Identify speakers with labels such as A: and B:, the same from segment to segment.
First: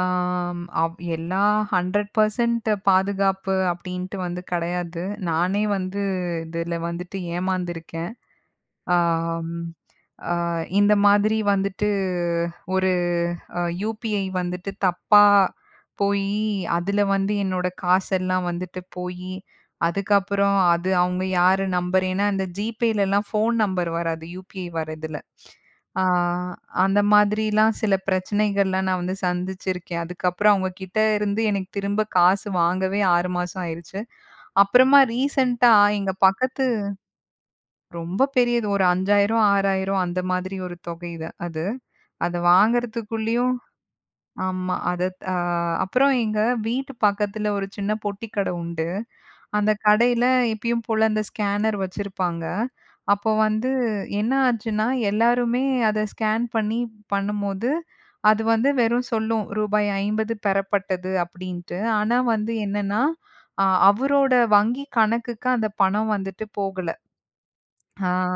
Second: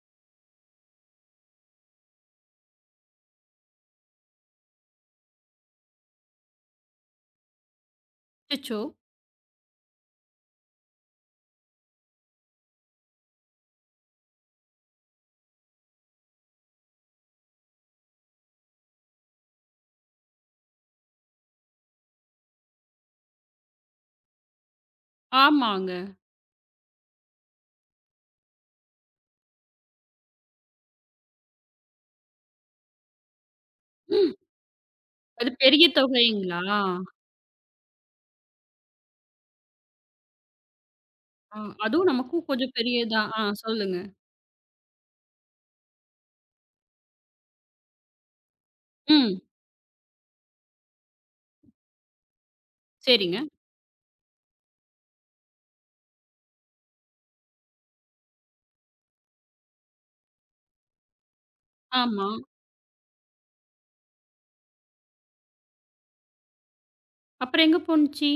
A: ஆ ம் எல்லா, hundred percent பாதுகாப்பு அப்டின்ட்டு வந்து கிடையாது. நானே வந்து, இதுல வந்துட்டு ஏமாந்திருக்கேன்.
B: அச்சசோ!
A: ஆம் ஆ இந்த மாதிரி வந்துட்டு ஒரு அ UPI வந்துட்டு தப்பா போயி, அதுல வந்து என்னோட காசெல்லாம் வந்துட்டு போயி, அதுக்கப்புறம் அது அவுங்க யாரு நம்பர் ஏன்னா அந்த Gpayலலாம் ஃபோன் நம்பர் வராது. UPI வர்றதுல.
B: ஆமாங்க.
A: அ அந்த மாதிரில்லாம் சில பிரச்சனைகள்லாம் நான் வந்து சந்திச்சிருக்கேன். அதுக்கப்புறம் அவுங்ககிட்ட இருந்து எனக்குத் திரும்பக் காசு வாங்கவே 6 மாசம் ஆயிருச்சு.
B: ம்.
A: அப்புறமா
B: அது
A: ரீசன்ட்டா
B: பெரிய
A: எங்க பக்கத்து
B: தொகைங்களா?
A: ரொம்ப பெரியது ஒரு 5,000 6,000 அந்த மாதிரி ஒரு தொகைது அது.
B: ம். அதும்
A: அதை
B: நமக்கும் கொஞ்சம் பெரியது தான். ஆ
A: வாங்குறதுக்குள்ளேயும்
B: சொல்லுங்க.
A: ஆமா. அதா தா அப்புறம் எங்க வீட்டு பக்கத்துல ஒரு சின்னப் பொட்டிக்கடை உண்டு.
B: ம்.
A: அந்தக் கடையில இப்பயும் போல அந்த ஸ்கேனர் வச்சிருப்பாங்க. அப்போ
B: சரிங்க.
A: வந்து என்ன ஆச்சுன்னா, எல்லாருமே அதை ஸ்கேன் பண்ணி பண்ணும்போது, அது வந்து வெறும் சொல்லும், "ரூபாய் 50 பெறப்பட்டது" அப்படின்ட்டு. ஆனா
B: ஆமா.
A: வந்து என்னான்னா, அ அவரோட வங்கி கணக்குக்கு அந்தப் பணம் வந்துட்டு போகலை.
B: அப்புறம் எங்க
A: ஆ,
B: போன்ச்சி?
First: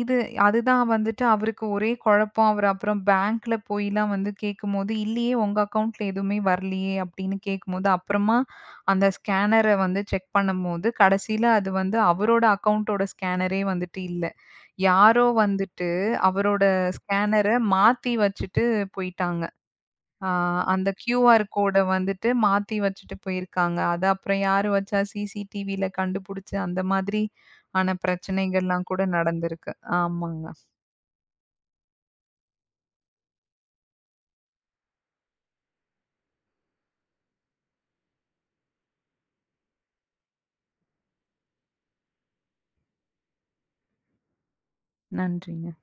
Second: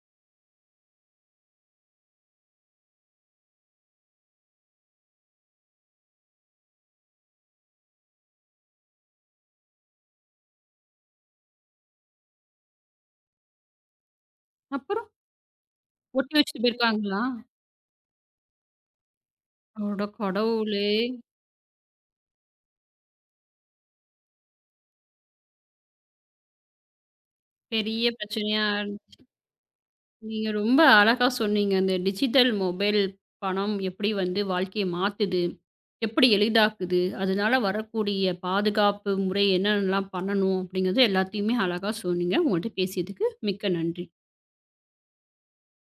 A: இது அது தான் வந்துட்டு அவருக்கு ஒரே கொழப்பம். அவரு அப்புறம் பேங்க்ல போய்லாம் வந்து கேக்கும்போது, "இல்லையே உங்க அக்கவுண்ட்ல எதுவுமே வரலையே:" அப்படின்னு கேக்கும்போது அப்புறமா அந்த ஸ்கேன்னர வந்து செக் பண்ணும்போது, கடைசியில அது வந்து அவரோட அக்கவுண்ட்டோட ஸ்கேனரே வந்துட்டு இல்ல.
B: அப்புறம்?
A: யாரோ வந்துட்டு
B: ஒட்டி வச்சுட்டு
A: அவரோட
B: போயிருக்காங்களா?
A: ஸ்கேனர மாத்தி வச்சிட்டு போயிட்டாங்க.
B: அட
A: அ
B: கடவுளே!
A: அந்தக் QR கோட வந்துட்டு மாத்தி வச்சிட்டு போயிருக்காங்க. அத அப்புறம் யாரு வச்சா CCTVல கண்டுபுடிச்சு, அந்த மாதிரி ஆன
B: பெரிய பிரச்சனையா?
A: பிரச்சனைகள்லாம்
B: ஆன்
A: கூட நடந்திருக்கு. ஆமாங்க.
B: நீங்க ரொம்ப அழகா சொன்னீங்க. "அந்த டிஜிட்டல் மொபைல் பணம் எப்படி வந்து வாழ்க்கைய மாத்துது? எப்படி எளிதாக்குது? அதுனால வரக்கூடிய பாதுகாப்பு முறை என்னான்னலாம் பண்ணணும்?" அப்படிங்குற எல்லாத்தையுமே அழகா சொன்னீங்க. உங்கள்ட்ட பேசியதுக்கு மிக்க நன்றி.
A: நன்றிங்க.